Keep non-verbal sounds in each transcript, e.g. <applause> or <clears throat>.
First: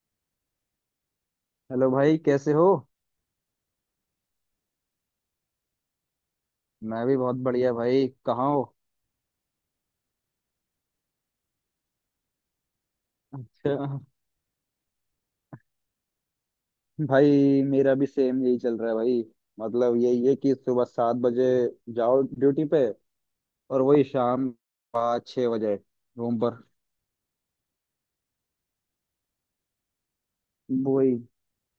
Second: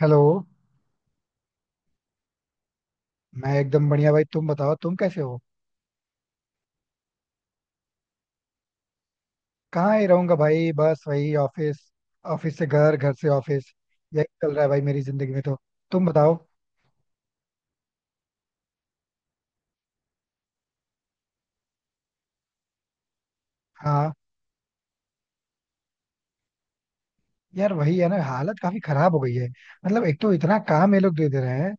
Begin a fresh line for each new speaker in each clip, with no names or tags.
Hello.
Hello भाई, कैसे हो?
मैं एकदम बढ़िया भाई। तुम बताओ, तुम कैसे हो?
मैं भी बहुत बढ़िया भाई। कहाँ हो?
कहाँ ही रहूंगा भाई, बस वही ऑफिस। ऑफिस से घर, घर से ऑफिस।
अच्छा।
यही चल रहा है भाई मेरी जिंदगी में तो। तुम बताओ।
भाई मेरा भी सेम यही चल रहा है भाई। मतलब यही है कि सुबह 7 बजे जाओ ड्यूटी पे। और वही
हाँ।
शाम 5-6 बजे रूम पर।
यार वही है ना, हालत काफी खराब हो गई है। मतलब एक तो इतना काम ये लोग
वही।
दे दे रहे हैं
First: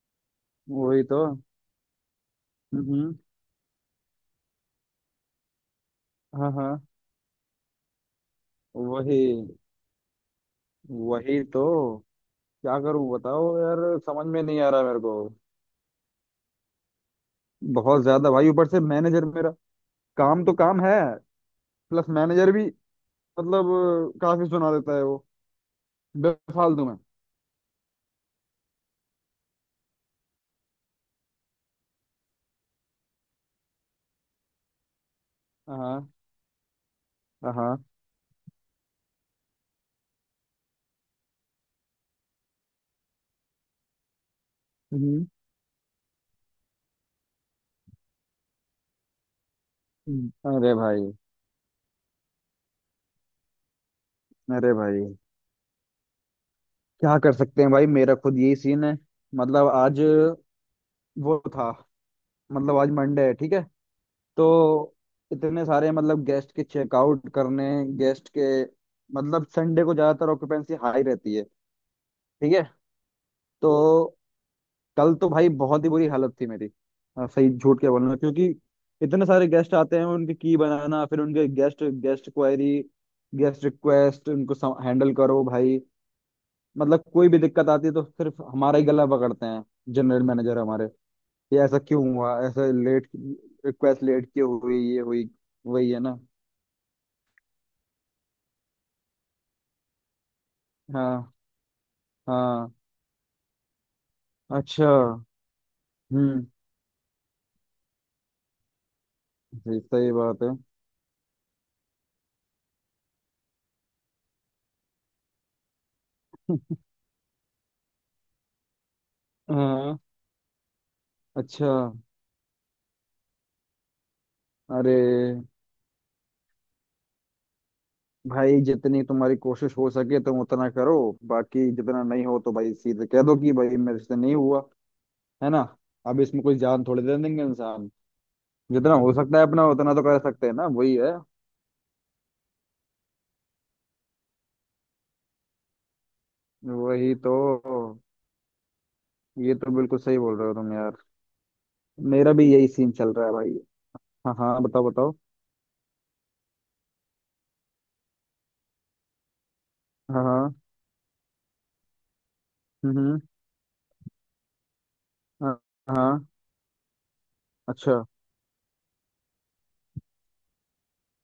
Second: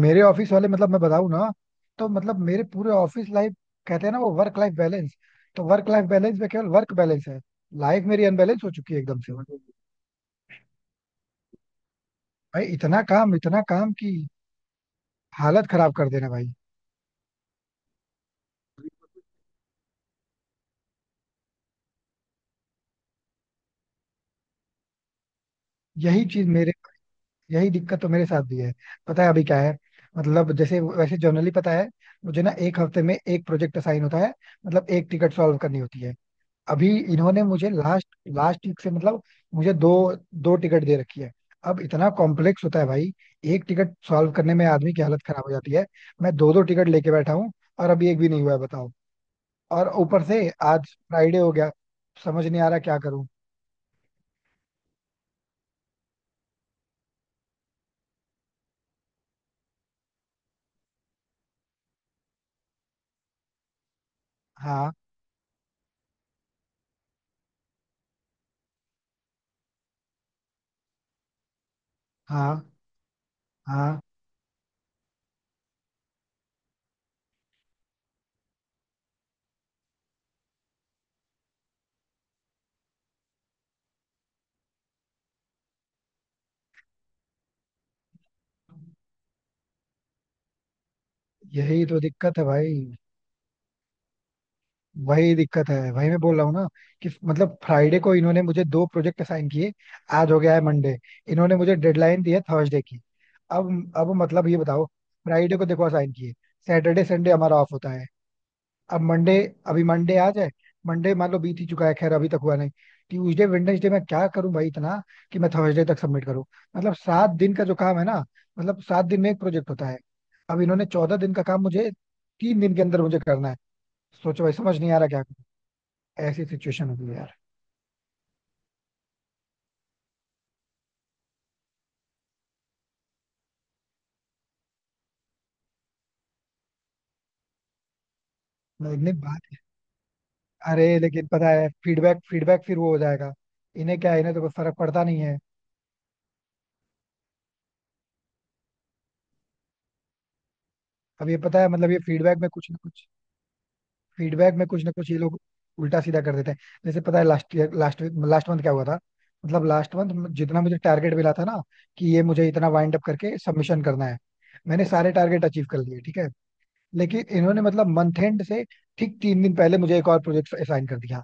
मेरे ऑफिस वाले। मतलब मैं
वही तो।
बताऊँ ना, तो मतलब मेरे पूरे
हम्म।
ऑफिस लाइफ, कहते हैं ना वो वर्क लाइफ बैलेंस, तो वर्क लाइफ बैलेंस में
हाँ
केवल
हाँ।
वर्क बैलेंस है। लाइफ मेरी अनबैलेंस हो चुकी है
वही।
एकदम से भाई।
वही तो। क्या
इतना
करूं
काम,
बताओ
इतना
यार,
काम की
समझ में नहीं आ रहा मेरे को।
हालत खराब कर देना भाई।
बहुत ज्यादा भाई, ऊपर से मैनेजर मेरा। काम तो काम है, प्लस मैनेजर भी। मतलब काफी सुना देता है वो
यही चीज मेरे,
बेफालतू में।
यही दिक्कत तो मेरे साथ भी है। पता है अभी क्या है, मतलब जैसे वैसे जनरली पता है मुझे ना, एक हफ्ते में एक प्रोजेक्ट असाइन होता है। मतलब एक टिकट सॉल्व करनी होती
हाँ
है। अभी इन्होंने मुझे
हाँ।
लास्ट लास्ट वीक से मतलब मुझे दो, दो टिकट दे रखी है। अब इतना कॉम्प्लेक्स होता है भाई, एक टिकट सॉल्व करने में आदमी की हालत
हम्म,
खराब हो जाती है। मैं दो दो टिकट लेके बैठा हूँ और अभी एक भी नहीं हुआ है बताओ। और ऊपर से
हम्म। अरे
आज
भाई।
फ्राइडे हो गया। समझ नहीं आ रहा क्या करूँ।
अरे भाई क्या कर सकते हैं भाई, मेरा खुद यही सीन है। मतलब आज वो था। मतलब आज मंडे है, ठीक है?
हाँ।
तो इतने सारे मतलब गेस्ट के चेकआउट करने, गेस्ट के। मतलब संडे को ज्यादातर ऑक्यूपेंसी हाई रहती है। ठीक है।
हाँ। हाँ।
तो कल तो भाई बहुत ही बुरी हालत थी मेरी। हाँ, सही झूठ के बोलना क्योंकि इतने सारे गेस्ट आते हैं, उनकी की बनाना, फिर उनके guest guest query, guest request उनको हैंडल करो भाई। मतलब कोई भी दिक्कत आती है तो सिर्फ हमारा ही गला पकड़ते हैं जनरल मैनेजर हमारे। ये ऐसा
यही तो
क्यों
दिक्कत
हुआ,
है
ऐसा
भाई।
लेट रिक्वेस्ट लेट क्यों हुई, ये हुई।
वही दिक्कत है,
वही है
वही मैं
ना।
बोल रहा हूँ ना, कि मतलब फ्राइडे को इन्होंने मुझे दो प्रोजेक्ट असाइन किए। आज हो गया है मंडे।
हाँ
इन्होंने मुझे डेडलाइन दी है
हाँ।
थर्सडे की। अब मतलब ये बताओ,
अच्छा।
फ्राइडे को देखो असाइन किए।
हम्म।
सैटरडे संडे हमारा ऑफ होता है। अब मंडे,
जी,
अभी
सही
मंडे आज
बात है।
है। मंडे मान लो बीत ही चुका है, खैर अभी तक हुआ नहीं। ट्यूजडे वेडनेसडे, मैं क्या करूं भाई इतना, कि मैं थर्सडे तक सबमिट करूं। मतलब 7 दिन का जो काम है ना, मतलब 7 दिन में एक प्रोजेक्ट होता
हाँ।
है, अब इन्होंने 14 दिन का काम
अच्छा।
मुझे 3 दिन के अंदर मुझे करना है। सोचो भाई, समझ नहीं
अरे
आ रहा क्या ऐसी सिचुएशन होगी यार।
भाई जितनी तुम्हारी कोशिश हो सके तुम उतना करो। बाकी जितना नहीं हो तो भाई सीधे कह दो कि भाई मेरे से नहीं हुआ। है ना? अब इसमें कोई जान थोड़ी दे देंगे इंसान।
मतलब
जितना
इतनी
हो सकता है
बात है।
अपना उतना तो कर सकते हैं ना, वही
अरे
है।
लेकिन पता है, फीडबैक फीडबैक फिर वो हो जाएगा। इन्हें क्या है, इन्हें तो कोई फर्क पड़ता नहीं है।
वही तो। ये तो बिल्कुल सही बोल रहे हो तुम यार।
अब ये पता है, मतलब ये
मेरा
फीडबैक
भी
में
यही
कुछ ना
सीन
कुछ,
चल रहा है भाई। हाँ
फीडबैक
हाँ,
में कुछ
बताओ
ना कुछ
बताओ।
ये लोग उल्टा सीधा कर देते हैं। जैसे पता है last year, last last month क्या हुआ था। मतलब लास्ट
हाँ
मंथ
हाँ।
जितना मुझे टारगेट मिला था ना, कि ये मुझे इतना वाइंड अप
हम्म।
करके सबमिशन करना है। मैंने सारे टारगेट
हाँ
अचीव कर लिए
हाँ।
ठीक है। लेकिन इन्होंने मतलब
अच्छा
मंथ एंड से ठीक 3 दिन पहले मुझे एक और प्रोजेक्ट असाइन कर दिया।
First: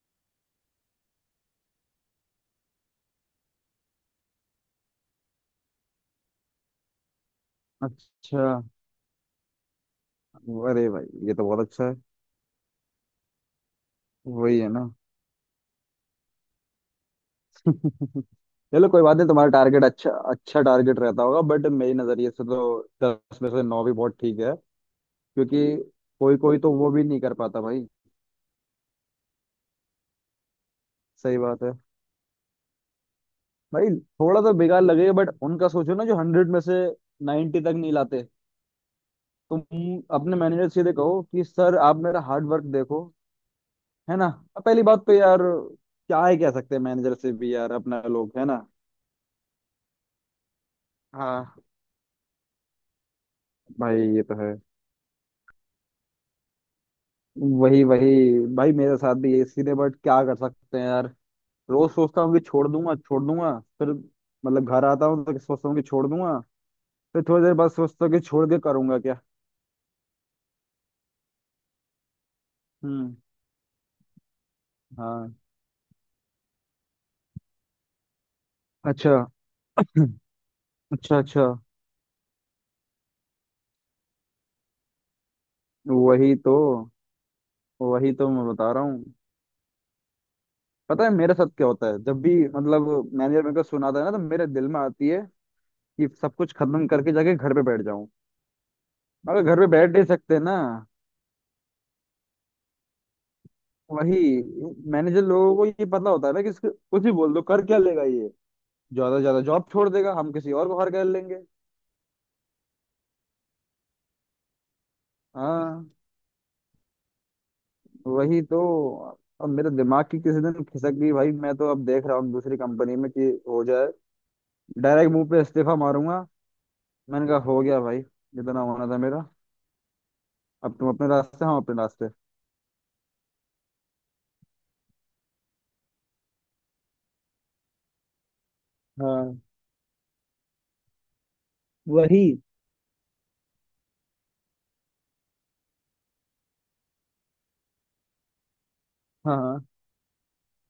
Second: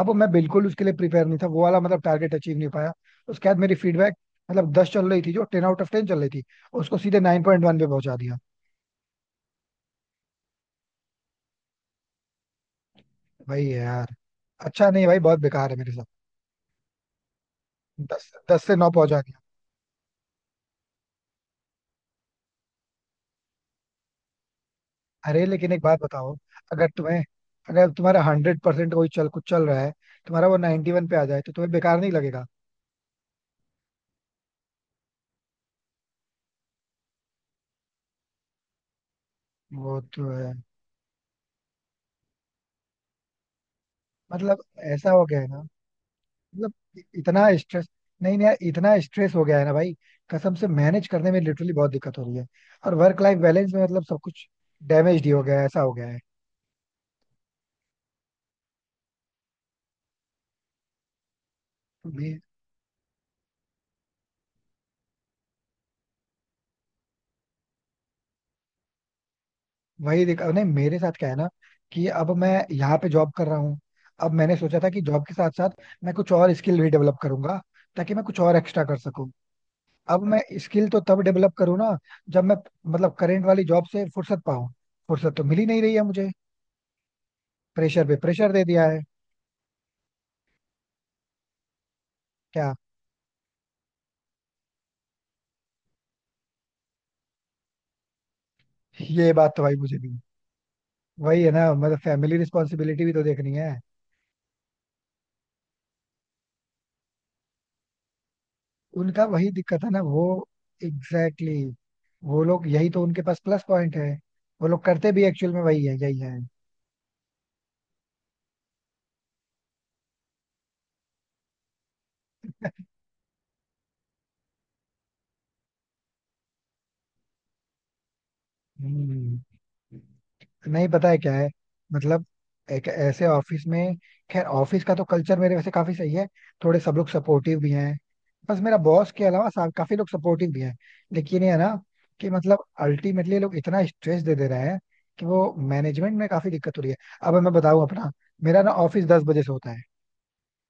अब मैं बिल्कुल उसके लिए प्रिपेयर नहीं था, वो वाला मतलब टारगेट अचीव नहीं पाया। उसके बाद मेरी फीडबैक, मतलब दस चल रही थी, जो टेन आउट ऑफ टेन चल रही थी, उसको सीधे 9.1 पे पहुंचा दिया।
अच्छा। अरे भाई ये तो बहुत अच्छा है।
भाई यार,
वही है ना।
अच्छा नहीं भाई, बहुत बेकार है मेरे साथ।
<laughs>
दस दस से
चलो
नौ
कोई बात
पहुंचा
नहीं,
दिया।
तुम्हारा टारगेट अच्छा अच्छा टारगेट रहता होगा, बट मेरी नजरिए से तो 10 में से 9 भी बहुत ठीक है।
अरे
क्योंकि
लेकिन एक बात बताओ,
कोई कोई तो
अगर
वो भी
तुम्हें,
नहीं कर पाता भाई।
अगर तुम्हारा 100% कोई चल, कुछ चल रहा है, तुम्हारा वो 91 पे आ
सही
जाए, तो
बात
तुम्हें
है
बेकार नहीं लगेगा?
भाई। थोड़ा तो बेकार लगेगा बट उनका सोचो ना जो 100 में से 90 तक नहीं लाते। तुम
वो तो
अपने
है।
मैनेजर से सीधे कहो कि सर आप मेरा हार्ड वर्क देखो। है ना?
मतलब
अब पहली बात
ऐसा
तो
हो गया
यार
है ना,
क्या ही कह
मतलब
सकते हैं मैनेजर से
इतना
भी यार,
स्ट्रेस,
अपना
नहीं
लोग है
नहीं यार
ना।
इतना स्ट्रेस हो गया है ना भाई, कसम से मैनेज करने में
हाँ,
लिटरली बहुत दिक्कत हो रही है। और वर्क लाइफ बैलेंस में
भाई
मतलब सब
ये तो
कुछ
है।
डैमेज ही हो गया है, ऐसा हो गया है।
वही वही। भाई मेरे साथ भी यही सीन है, बट क्या कर सकते हैं यार। रोज सोचता हूँ
मैं,
कि छोड़ दूंगा छोड़ दूंगा, फिर मतलब घर आता हूँ तो सोचता हूँ कि छोड़ दूंगा, फिर थोड़ी देर बाद सोचता हूँ कि छोड़ के करूंगा क्या।
वही दिक्कत नहीं मेरे साथ क्या है ना, कि अब मैं यहाँ पे
हम्म।
जॉब कर रहा हूँ। अब मैंने सोचा था कि जॉब के
हाँ।
साथ साथ मैं कुछ और स्किल भी डेवलप करूंगा, ताकि मैं कुछ और एक्स्ट्रा कर
अच्छा।
सकूं।
<clears throat>
अब मैं स्किल तो
अच्छा
तब
अच्छा।
डेवलप करूँ ना, जब मैं मतलब करेंट वाली जॉब से फुर्सत पाऊं। फुर्सत तो मिल ही नहीं रही है मुझे,
वही तो।
प्रेशर
वही
पे
तो मैं
प्रेशर दे
बता रहा
दिया है।
हूँ। पता है मेरे साथ क्या होता है जब भी
क्या?
मतलब मैनेजर मेरे को सुनाता है ना, तो मेरे दिल में आती है कि सब कुछ खत्म करके जाके घर पे बैठ जाऊं।
ये
मगर
बात
घर
तो
पे
भाई
बैठ
मुझे
नहीं
भी,
सकते ना।
वही है ना, मतलब फैमिली रिस्पॉन्सिबिलिटी भी तो देखनी है।
वही। मैनेजर लोगों को ये पता होता है ना कि इसको कुछ भी बोल दो, कर क्या लेगा ये। ज्यादा से
उनका
ज्यादा
वही
जॉब
दिक्कत
छोड़
है ना
देगा,
वो।
हम किसी और को हायर कर लेंगे।
एग्जैक्टली वो लोग यही तो उनके पास प्लस पॉइंट है। वो लोग करते भी एक्चुअल में वही
हाँ।
है, यही है।
वही तो। अब मेरे दिमाग की किसी दिन खिसक गई भाई, मैं तो अब देख रहा हूँ दूसरी कंपनी में कि हो जाए। डायरेक्ट मुंह पे इस्तीफा मारूंगा। मैंने कहा हो गया भाई, जितना होना था मेरा।
हम्म।
अब
नहीं,
तुम अपने
पता है क्या
रास्ते,
है,
हम अपने रास्ते।
मतलब एक ऐसे ऑफिस में, खैर ऑफिस का तो कल्चर मेरे वैसे काफी सही है। थोड़े सब लोग सपोर्टिव भी हैं, बस मेरा बॉस के
हाँ।
अलावा काफी लोग सपोर्टिव भी हैं। लेकिन ये है ना,
वही।
कि मतलब अल्टीमेटली लोग इतना स्ट्रेस दे दे रहे हैं कि वो मैनेजमेंट में काफी दिक्कत हो रही है। अब मैं बताऊं अपना, मेरा ना ऑफिस दस
हाँ
बजे से
हाँ,
होता है,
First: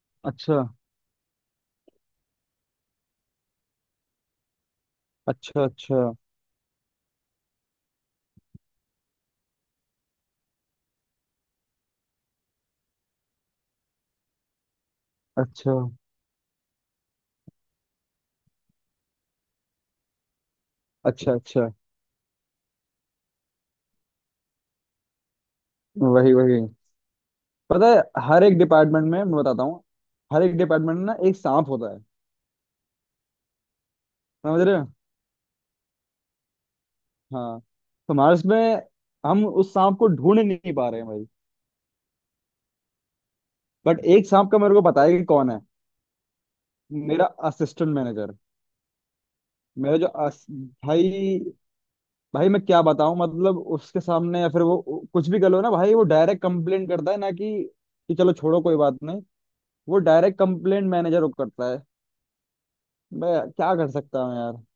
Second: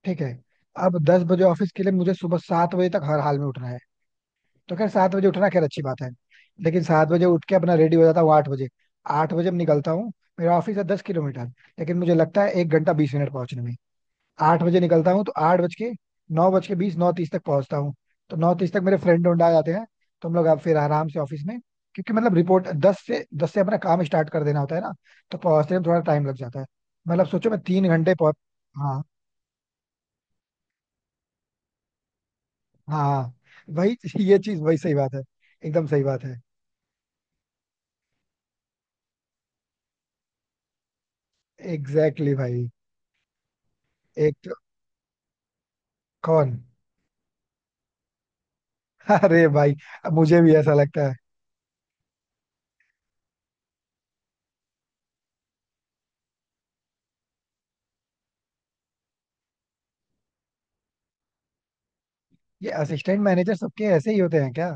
ठीक है।
अच्छा।
अब 10 बजे ऑफिस के लिए मुझे सुबह 7 बजे तक हर हाल में उठना है। तो खैर 7 बजे उठना खैर
अच्छा।
अच्छी बात
अच्छा
है। लेकिन 7 बजे उठ के अपना रेडी हो जाता हूँ 8 बजे, आठ बजे मैं निकलता हूँ। मेरा ऑफिस है 10 किलोमीटर, लेकिन मुझे लगता है 1 घंटा 20 मिनट पहुंचने में। आठ बजे निकलता हूँ तो आठ
अच्छा।
बज के, 9 बजकर 20, 9:30 तक पहुंचता हूँ। तो 9:30 तक मेरे फ्रेंड उन्ड आ जाते हैं, तो हम लोग अब फिर आराम से
अच्छा
ऑफिस में,
अच्छा।
क्योंकि मतलब रिपोर्ट दस से अपना काम स्टार्ट कर देना होता है ना। तो पहुंचते में थोड़ा टाइम
वही
लग
वही।
जाता है। मतलब सोचो मैं
पता
3 घंटे
है
पहुंच।
हर एक
हाँ।
डिपार्टमेंट में मैं बताता हूँ, हर एक डिपार्टमेंट में ना एक सांप होता है।
हाँ। हाँ। वही, ये चीज
समझ रहे
वही
हो?
सही बात है, एकदम सही बात है।
हाँ तो हमारे इसमें, हम उस सांप को ढूंढ नहीं पा रहे हैं भाई।
एग्जैक्टली भाई।
बट एक
एक
सांप
तो,
का मेरे को पता है कि कौन है।
कौन?
मेरा असिस्टेंट मैनेजर।
<laughs> अरे भाई,
मेरा जो
अब मुझे
अस...
भी ऐसा लगता है।
भाई भाई मैं क्या बताऊं मतलब उसके सामने या फिर वो कुछ भी कर लो ना भाई, वो डायरेक्ट कंप्लेंट करता है ना कि चलो छोड़ो कोई बात नहीं, वो डायरेक्ट कंप्लेंट मैनेजर को करता है।
ये असिस्टेंट
मैं
मैनेजर
क्या
सबके
कर
ऐसे ही
सकता हूँ
होते हैं
यार।
क्या?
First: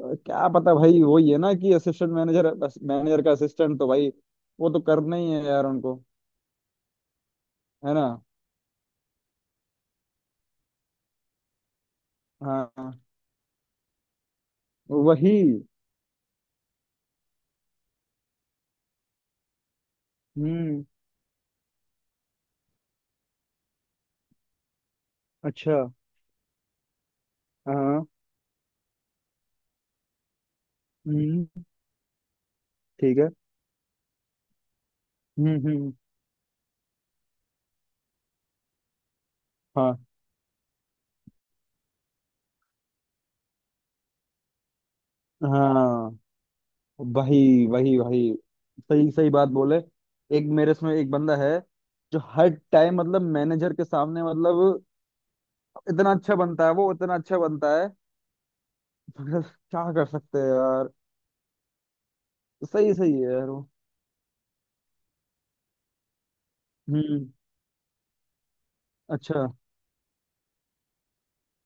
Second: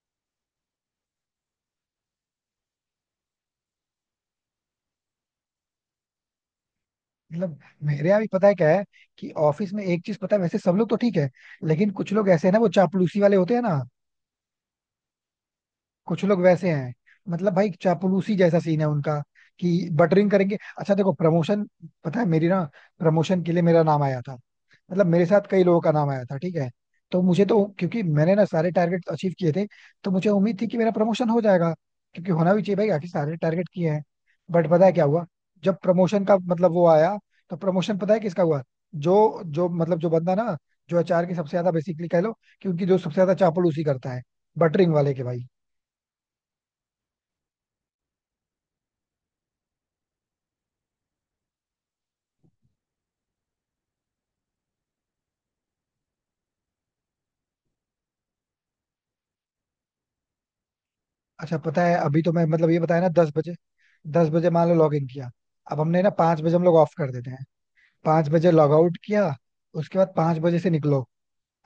क्या पता भाई, वही है ना कि असिस्टेंट मैनेजर, मैनेजर का असिस्टेंट तो भाई वो तो करना ही है यार उनको।
मतलब
है ना?
मेरे यहाँ भी पता है क्या है, कि ऑफिस में एक चीज पता है, वैसे सब लोग तो ठीक है, लेकिन कुछ लोग ऐसे हैं ना, वो
हाँ हाँ,
चापलूसी वाले होते हैं ना।
वही।
कुछ लोग वैसे हैं, मतलब भाई चापलूसी जैसा सीन है उनका, कि बटरिंग करेंगे।
हम्म।
अच्छा देखो प्रमोशन, पता है मेरी ना प्रमोशन के लिए मेरा नाम आया था, मतलब मेरे साथ कई
अच्छा।
लोगों का नाम आया था ठीक है। तो मुझे तो, क्योंकि
हाँ।
मैंने ना सारे टारगेट अचीव किए थे, तो मुझे उम्मीद थी कि मेरा प्रमोशन हो
हम्म।
जाएगा। क्योंकि होना भी चाहिए भाई, आखिर
ठीक है।
सारे टारगेट किए हैं। बट पता है क्या हुआ, जब
हम्म।
प्रमोशन का मतलब वो आया, तो प्रमोशन पता है किसका हुआ, जो जो
हाँ
मतलब जो बंदा ना, जो अचार की सबसे ज्यादा बेसिकली कह लो, कि उनकी जो सबसे ज्यादा चापल उसी करता है, बटरिंग वाले के भाई।
हाँ। वही वही वही। सही सही बात बोले। एक मेरे इसमें एक बंदा है जो हर टाइम मतलब मैनेजर के सामने मतलब इतना अच्छा बनता है, वो इतना अच्छा बनता है। मगर क्या कर सकते हैं यार।
अच्छा पता है अभी तो मैं मतलब ये
सही
बताया ना,
सही
दस
है यार
बजे,
वो।
दस बजे मान लो लॉग इन किया। अब हमने ना 5 बजे हम लोग ऑफ कर
हम्म।
देते हैं, 5 बजे लॉग आउट किया।
अच्छा
उसके बाद 5 बजे से निकलो,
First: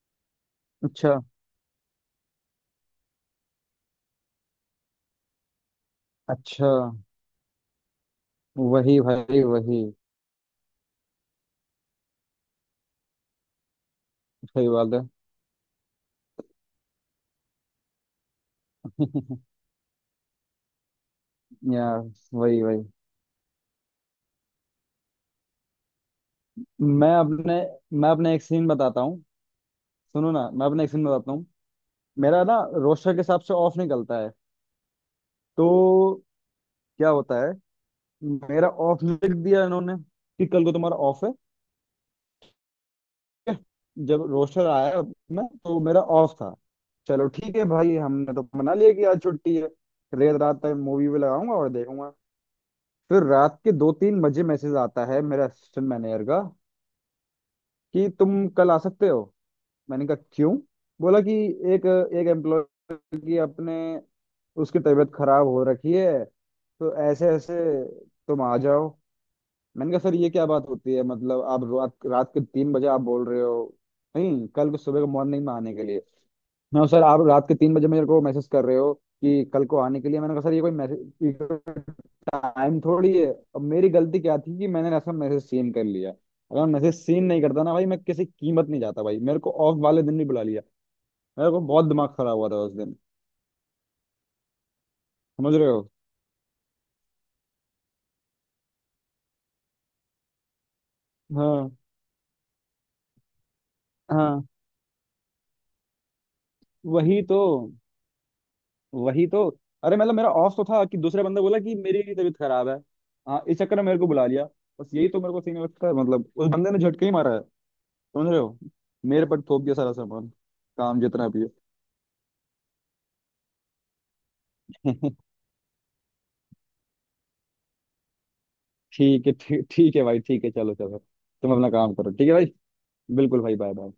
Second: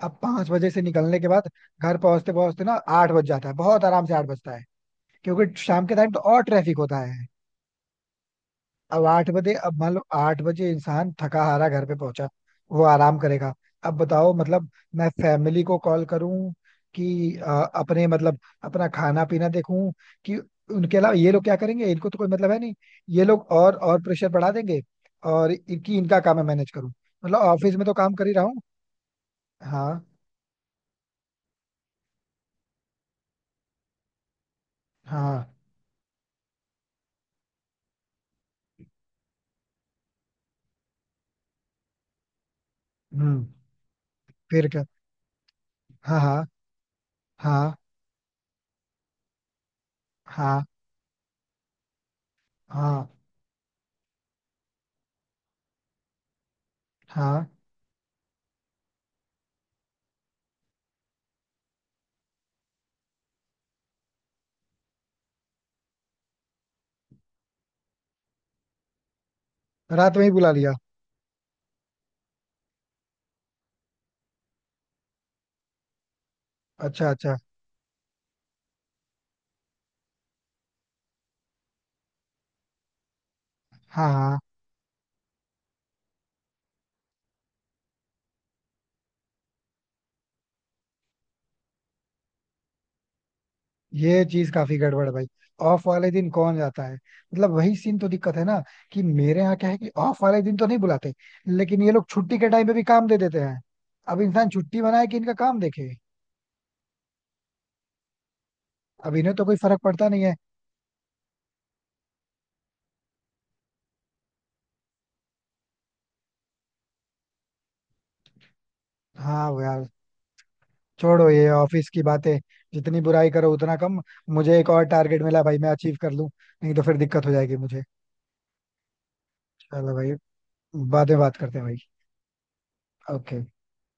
अब 5 बजे से
अच्छा।
निकलने के बाद घर पहुंचते पहुंचते ना 8 बज जाता है, बहुत आराम से 8 बजता है, क्योंकि शाम के टाइम तो और
अच्छा।
ट्रैफिक होता है।
वही
अब आठ
भाई
बजे अब
वही।
मान लो 8 बजे इंसान थका हारा घर पे पहुंचा, वो आराम करेगा। अब बताओ,
सही
मतलब
बात है।
मैं फैमिली को कॉल करूं, कि अपने मतलब अपना खाना पीना
<laughs>
देखूं, कि उनके अलावा ये लोग क्या करेंगे, इनको
यार।
तो कोई मतलब है
वही
नहीं।
वही।
ये लोग और प्रेशर बढ़ा देंगे, और इनकी इनका काम है मैनेज करूं,
मैं
मतलब
अपने।
ऑफिस में तो
मैं
काम कर ही
अपने एक
रहा हूँ।
सीन बताता हूँ।
हाँ।
सुनो ना, मैं अपने एक सीन बताता हूँ। मेरा ना रोस्टर के हिसाब से ऑफ निकलता है।
हाँ।
तो क्या होता है, मेरा ऑफ लिख दिया इन्होंने कि कल को तुम्हारा ऑफ है।
हम्म।
जब रोस्टर
फिर क्या?
आया मैं तो मेरा
हाँ।
ऑफ
हाँ।
था। चलो ठीक है
हाँ।
भाई, हमने तो मना लिया कि आज छुट्टी है, रेत रात
हाँ।
तक मूवी भी लगाऊंगा और देखूंगा।
हाँ।
फिर रात के 2-3 बजे मैसेज आता है मेरे असिस्टेंट मैनेजर का
हाँ।
कि तुम कल आ सकते हो। मैंने कहा क्यों? बोला कि एक एक एम्प्लॉय की अपने उसकी तबीयत खराब हो रखी है, तो ऐसे ऐसे तुम आ जाओ। मैंने कहा सर
रात में ही
ये क्या
बुला
बात
लिया?
होती है, मतलब आप रात रात के 3 बजे आप बोल रहे हो। नहीं कल को सुबह को मॉर्निंग में आने के लिए। मैं सर
अच्छा
आप
अच्छा।
रात के 3 बजे मेरे को मैसेज कर रहे हो कि कल को आने के लिए, मैंने कहा सर ये कोई मैसेज टाइम थोड़ी है। अब मेरी
हाँ।
गलती क्या
हाँ।
थी कि मैंने ऐसा मैसेज सीन कर लिया, अगर मैं मैसेज सीन नहीं करता ना भाई मैं किसी कीमत नहीं जाता भाई, मेरे को ऑफ वाले दिन भी बुला लिया। मेरे को बहुत दिमाग खराब हुआ था उस दिन।
ये चीज काफी गड़बड़ है भाई।
समझ रहे
ऑफ
हो?
वाले दिन कौन जाता है? मतलब वही सीन तो दिक्कत है ना, कि मेरे यहाँ क्या है, कि ऑफ वाले दिन तो नहीं बुलाते,
हाँ
लेकिन ये लोग छुट्टी के टाइम पे भी काम दे देते हैं। अब
हाँ।
इंसान छुट्टी बनाए कि इनका काम देखे।
वही तो।
अब
वही
इन्हें तो
तो।
कोई फर्क
अरे
पड़ता
मतलब
नहीं
मेरा
है।
ऑफ तो था कि दूसरा बंदा बोला कि मेरी भी तबीयत खराब है। हाँ इस चक्कर में मेरे को बुला लिया। बस यही तो मेरे को सीन लगता है मतलब उस बंदे ने झटके ही मारा है। समझ रहे हो? मेरे पर
हाँ वो
थोप दिया
यार,
सारा सामान, काम
छोड़ो
जितना भी
ये ऑफिस की बातें, जितनी बुराई करो उतना कम। मुझे एक और
है।
टारगेट मिला भाई, मैं अचीव कर लूं, नहीं तो फिर दिक्कत हो जाएगी मुझे।
<laughs> ठीक है, ठीक
चलो
ठीक है
भाई,
भाई, ठीक है। चलो चलो।
बाद में बात
तुम
करते हैं
अपना
भाई।
काम करो ठीक है भाई। बिल्कुल
ओके।
भाई, बाय बाय।